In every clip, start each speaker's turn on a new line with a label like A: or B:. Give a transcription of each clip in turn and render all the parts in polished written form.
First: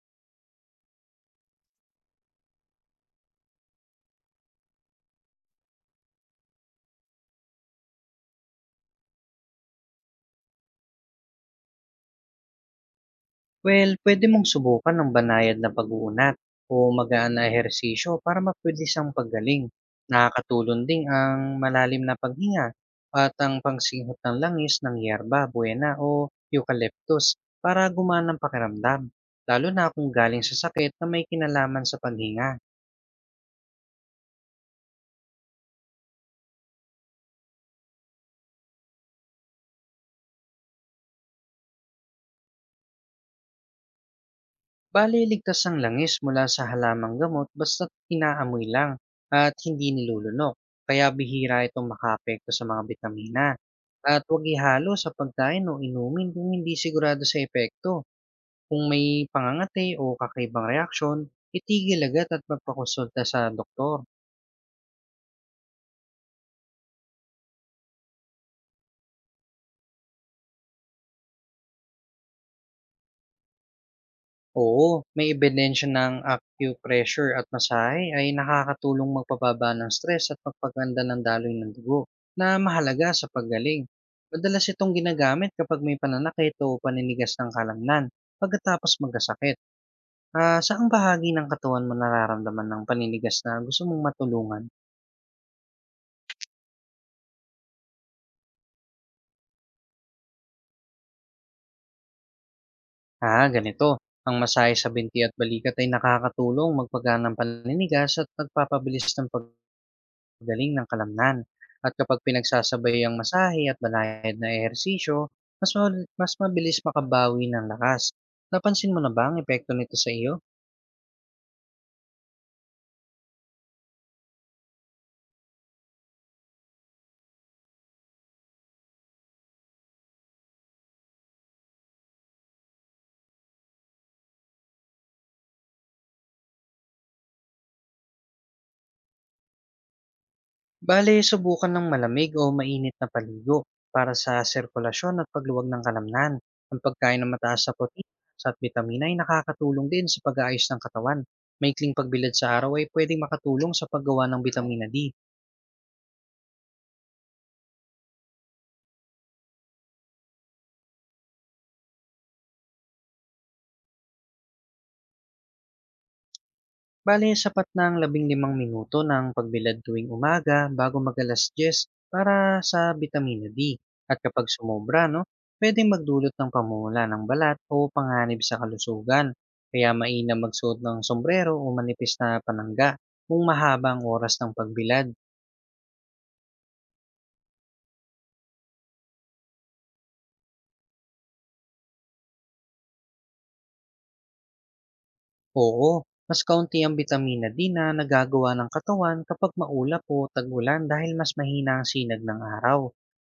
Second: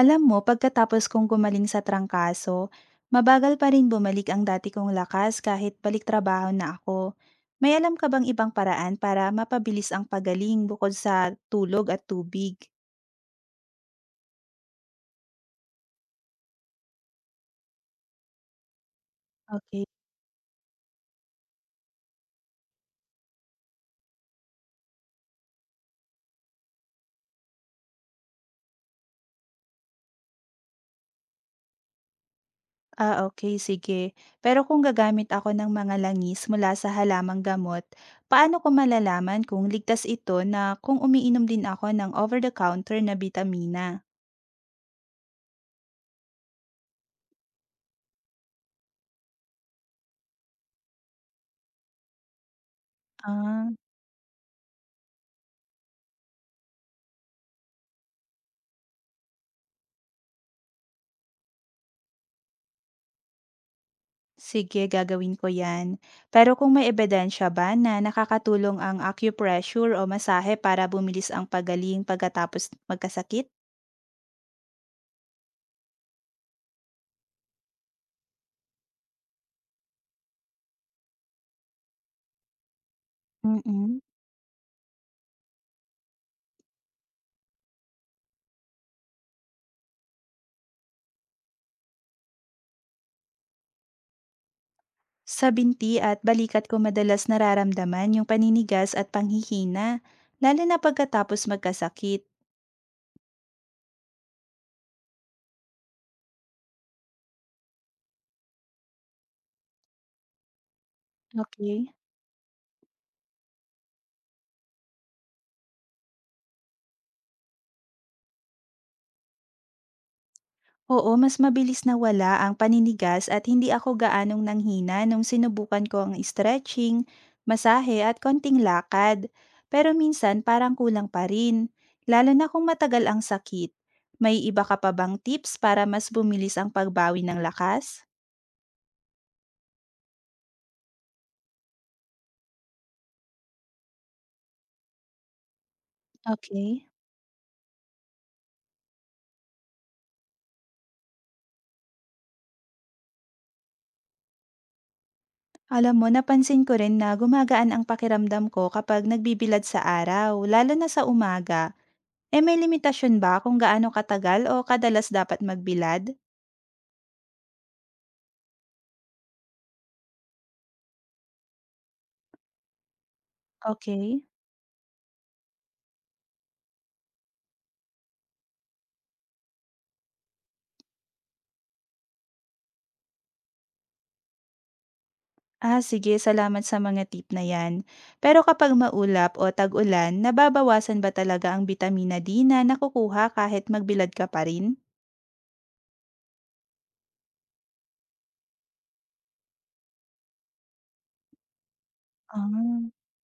A: Alam mo, pagkatapos kong gumaling sa trangkaso, mabagal pa rin bumalik ang dati kong lakas kahit balik trabaho na ako. May alam ka bang ibang paraan para mapabilis ang pagaling bukod sa tulog at tubig?
B: Well, pwede mong subukan ng banayad na pag-uunat o magaan na ehersisyo para mapabilis ang paggaling.
A: Okay.
B: Nakakatulong ding ang malalim na paghinga at ang pangsinghot ng langis ng yerba buena o eucalyptus para gumana ang pakiramdam, lalo na kung galing sa sakit na may kinalaman sa paghinga.
A: Ah, okay, sige. Pero kung gagamit ako ng mga langis mula sa halamang gamot, paano ko malalaman kung ligtas ito na kung umiinom din ako ng over-the-counter na bitamina?
B: Bale, ligtas ang langis mula sa halamang gamot basta't inaamoy lang at hindi nilulunok, kaya bihira itong makaapekto sa mga bitamina.
A: Ah.
B: At huwag ihalo sa pagkain o inumin kung hindi sigurado sa epekto. Kung may pangangati o kakaibang reaksyon, itigil agad at magpakonsulta sa doktor.
A: Sige, gagawin ko yan. Pero kung may ebidensya ba na nakakatulong ang acupressure o masahe para bumilis ang pagaling pagkatapos magkasakit?
B: Oo, may ebidensya ng acupressure at masahe ay nakakatulong magpababa ng stress at magpaganda ng daloy ng dugo na mahalaga sa paggaling.
A: Mm-mm.
B: Madalas itong ginagamit kapag may pananakit o paninigas ng kalamnan pagkatapos magkasakit. Ah, saang bahagi ng katawan mo nararamdaman ng paninigas na gusto mong matulungan?
A: Sa binti at balikat ko madalas nararamdaman yung paninigas at panghihina, lalo na pagkatapos magkasakit.
B: Ah, ganito. Ang masahe sa binti at balikat ay nakakatulong magpagaan ng paninigas at nagpapabilis ng pag galing ng kalamnan.
A: Okay.
B: At kapag pinagsasabay ang masahe at banayad na ehersisyo, mas mabilis makabawi ng lakas. Napansin mo na ba ang epekto nito sa iyo?
A: Oo, mas mabilis na wala ang paninigas at hindi ako gaanong nanghina nung sinubukan ko ang stretching, masahe at konting lakad. Pero minsan parang kulang pa rin, lalo na kung matagal ang sakit. May iba ka pa bang tips para mas bumilis ang pagbawi ng lakas?
B: Bale, subukan ng malamig o mainit na paligo para sa sirkulasyon at pagluwag ng kalamnan. Ang
A: Okay.
B: pagkain ng mataas sa protein at vitamina ay nakakatulong din sa pag-aayos ng katawan. Maikling pagbilad sa araw ay pwedeng makatulong sa paggawa ng vitamina D.
A: Alam mo, napansin ko rin na gumagaan ang pakiramdam ko kapag nagbibilad sa araw, lalo na sa umaga. Eh may limitasyon ba kung gaano katagal o kadalas dapat magbilad?
B: Bale, sapat na 15 minuto ng pagbilad tuwing umaga bago mag-alas 10 para sa vitamina D. At
A: Okay.
B: kapag sumobra, no, pwedeng magdulot ng pamumula ng balat o panganib sa kalusugan. Kaya mainam magsuot ng sombrero o manipis na panangga kung mahaba ang oras ng pagbilad.
A: Ah, sige, salamat sa mga tip na yan. Pero kapag maulap o tag-ulan, nababawasan ba talaga ang bitamina D na nakukuha kahit magbilad ka pa rin?
B: Oo, mas kaunti ang bitamina D na nagagawa ng katawan kapag maulap o tag-ulan dahil mas mahina ang sinag ng araw.
A: Ah,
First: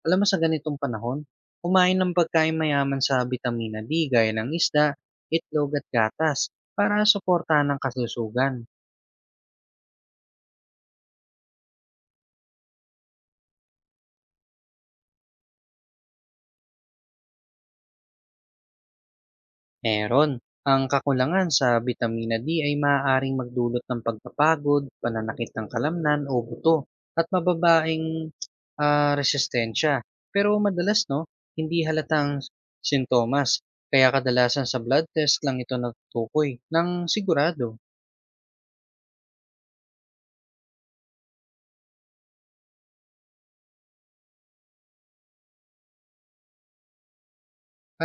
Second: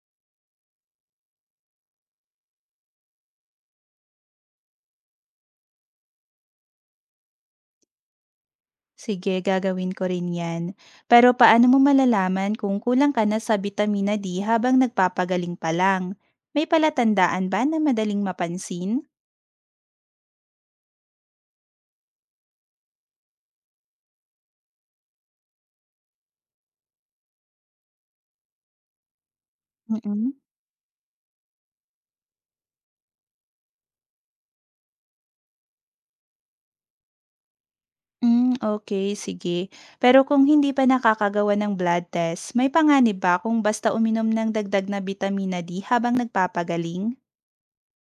B: Alam mo sa ganitong panahon, kumain ng pagkain mayaman sa bitamina D gaya ng isda, itlog at gatas para suportahan ang kasusugan.
A: sige, gagawin ko rin yan. Pero paano mo malalaman kung kulang ka na sa bitamina D habang nagpapagaling pa lang? May palatandaan ba na madaling mapansin?
B: Meron. Ang kakulangan sa vitamina D ay maaaring magdulot ng pagpapagod, pananakit ng kalamnan o buto, at mababaing resistensya.
A: Mm-mm.
B: Pero madalas, no, hindi halatang sintomas. Kaya kadalasan sa blood test lang ito natutukoy ng sigurado.
A: Hmm. Okay, sige. Pero kung hindi pa nakakagawa ng blood test, may panganib ba kung basta uminom ng dagdag na bitamina D habang nagpapagaling?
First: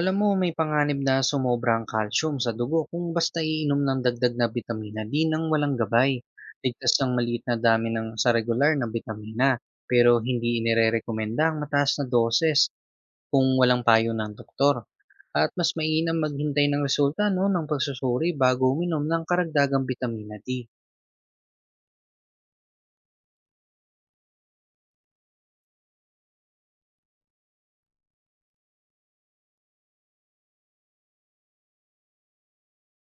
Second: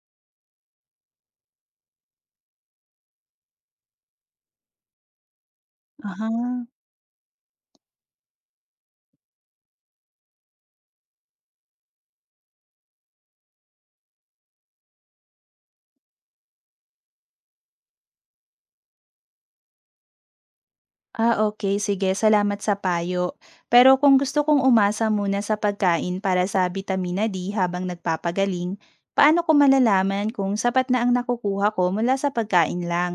B: Alam mo, may panganib na sumobra ang calcium sa dugo kung basta iinom ng dagdag na bitamina D nang walang gabay.
A: Aha.
B: Ligtas ng maliit na dami ng sa regular na bitamina, pero hindi inirerekomenda ang mataas na doses kung walang payo ng doktor. At mas mainam maghintay ng resulta, no, ng pagsusuri bago uminom ng karagdagang bitamina D.
A: Ah, okay. Sige, salamat sa payo. Pero kung gusto kong umasa muna sa pagkain para sa bitamina D habang nagpapagaling, paano ko malalaman kung sapat na ang nakukuha ko mula sa pagkain lang?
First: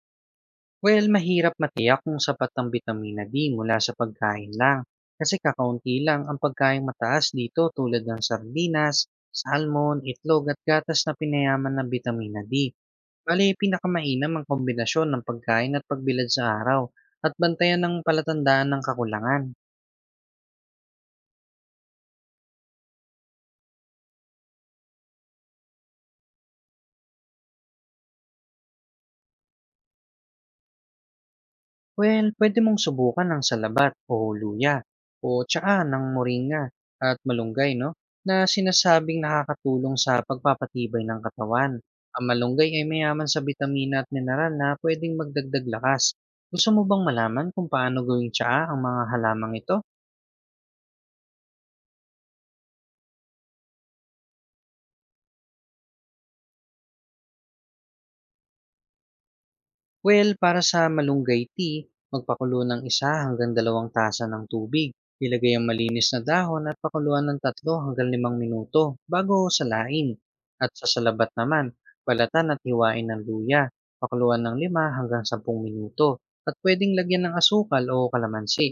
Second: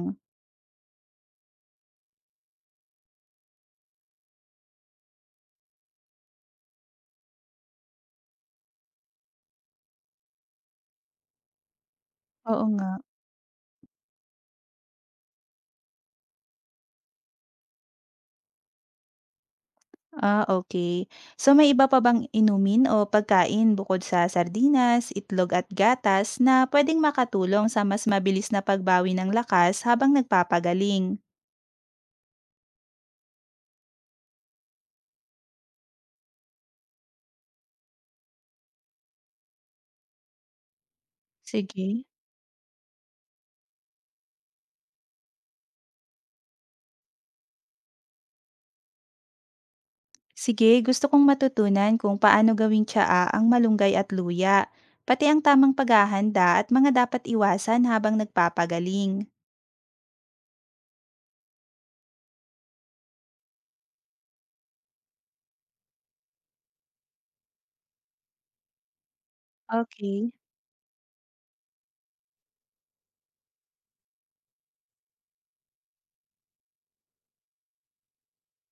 B: Well, mahirap matiyak kung sapat ang bitamina D mula sa pagkain lang kasi kakaunti lang ang pagkain mataas dito tulad ng sardinas, salmon, itlog at gatas na pinayaman ng bitamina
A: Oo
B: D.
A: nga.
B: Bali, pinakamainam ang kombinasyon ng pagkain at pagbilad sa araw at bantayan ng palatandaan ng kakulangan.
A: Ah, okay. So may iba pa bang inumin o pagkain bukod sa sardinas, itlog at gatas na pwedeng makatulong sa mas mabilis na pagbawi ng lakas habang nagpapagaling?
B: Well, pwede mong subukan ng salabat o luya o tsaa ng moringa at malunggay 'no, na sinasabing nakakatulong sa pagpapatibay ng katawan.
A: Sige.
B: Ang malunggay ay mayaman sa bitamina at mineral na pwedeng magdagdag lakas. Gusto mo bang malaman kung paano gawing tsaa ang mga halamang ito?
A: Sige, gusto kong matutunan kung paano gawing tsaa ang malunggay at luya, pati ang tamang paghahanda at mga dapat iwasan habang nagpapagaling.
B: Well, para sa malunggay tea, magpakulo ng 1 hanggang 2 tasa ng tubig. Ilagay ang malinis na dahon at pakuluan ng 3 hanggang 5 minuto bago salain.
A: okay
B: At sa salabat naman, balatan at hiwain ng luya. Pakuluan ng 5 hanggang 10 minuto. At pwedeng lagyan ng asukal o kalamansi.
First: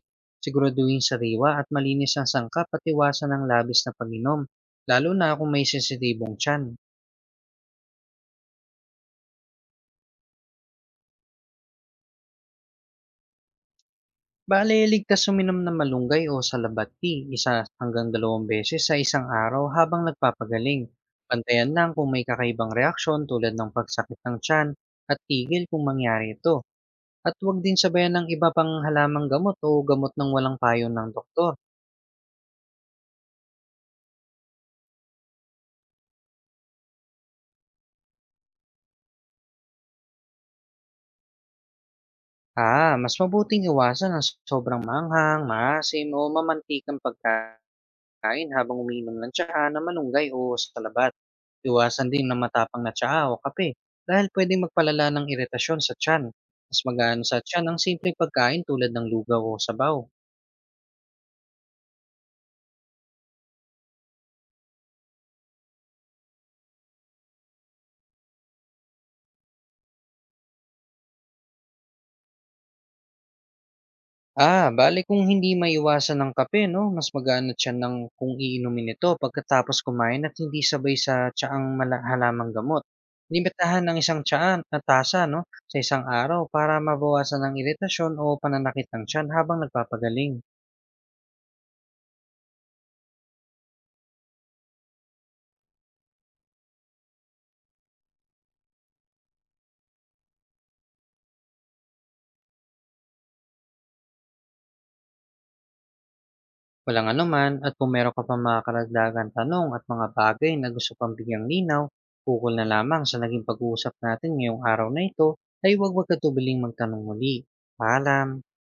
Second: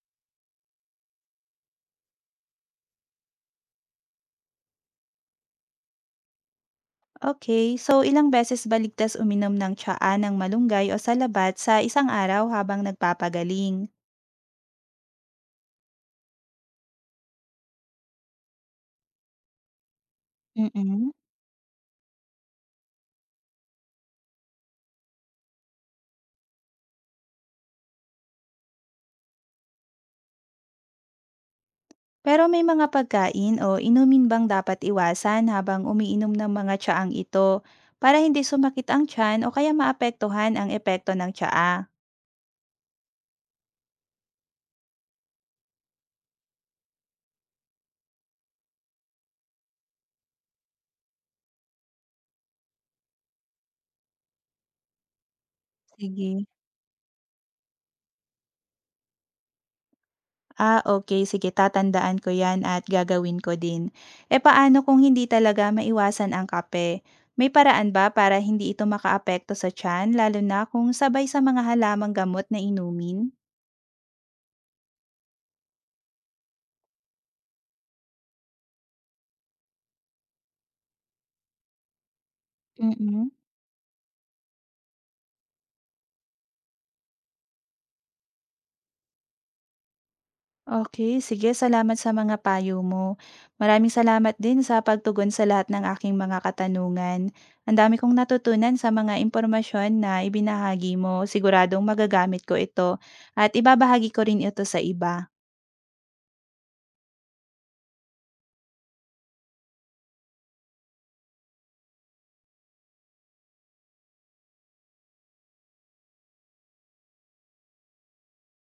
B: Siguraduhin sariwa at malinis ang sangkap at iwasan ang labis na pag-inom, lalo na kung may sensitibong tiyan.
A: okay so ilang beses baligtas uminom ng tsaa ng malunggay o salabat sa isang araw habang nagpapagaling?
B: Bale, ligtas uminom ng malunggay o salabat tea 1 hanggang 2 beses sa isang araw habang nagpapagaling.
A: Mm.
B: Bantayan lang kung may kakaibang reaksyon tulad ng pagsakit ng tiyan at tigil kung mangyari ito. At huwag din sabayan ng iba pang halamang gamot o gamot ng walang payo ng doktor.
A: Pero may mga pagkain o inumin bang dapat iwasan habang umiinom ng mga tsaang ito para hindi sumakit ang tiyan o kaya maapektuhan ang epekto ng tsaa?
B: Ah, mas mabuting iwasan ang sobrang manghang, maasim o mamantikang pagkain kain habang umiinom ng tsaa na malunggay o salabat. Iwasan din ng matapang na tsaa o kape dahil pwedeng magpalala ng iritasyon sa tiyan.
A: Sige.
B: Mas magaan sa tiyan ang simpleng pagkain tulad ng lugaw o sabaw.
A: Ah, okay. Sige, tatandaan ko yan at gagawin ko din. E paano kung hindi talaga maiwasan ang kape? May paraan ba para hindi ito makaapekto sa tiyan, lalo na kung sabay sa mga halamang gamot na inumin?
B: Ah, bali kung hindi maiwasan ng kape, no? Mas magaan na tiyan ng kung iinumin ito pagkatapos kumain at hindi sabay sa halamang gamot.
A: Mm.
B: Limitahan ng isang tsaan na tasa, no, sa isang araw para mabawasan ng iritasyon o pananakit ng tiyan habang nagpapagaling.
A: Okay, sige, salamat sa mga payo mo. Maraming salamat din sa pagtugon sa lahat ng aking mga katanungan. Ang dami kong natutunan sa mga impormasyon na ibinahagi mo. Siguradong magagamit ko ito at ibabahagi ko rin ito sa iba.
B: Walang anuman at kung meron ka pang mga karagdagan tanong at mga bagay na gusto pang bigyang linaw, ukol na lamang sa naging pag-uusap natin ngayong araw na ito ay huwag magkatubiling magtanong muli. Paalam!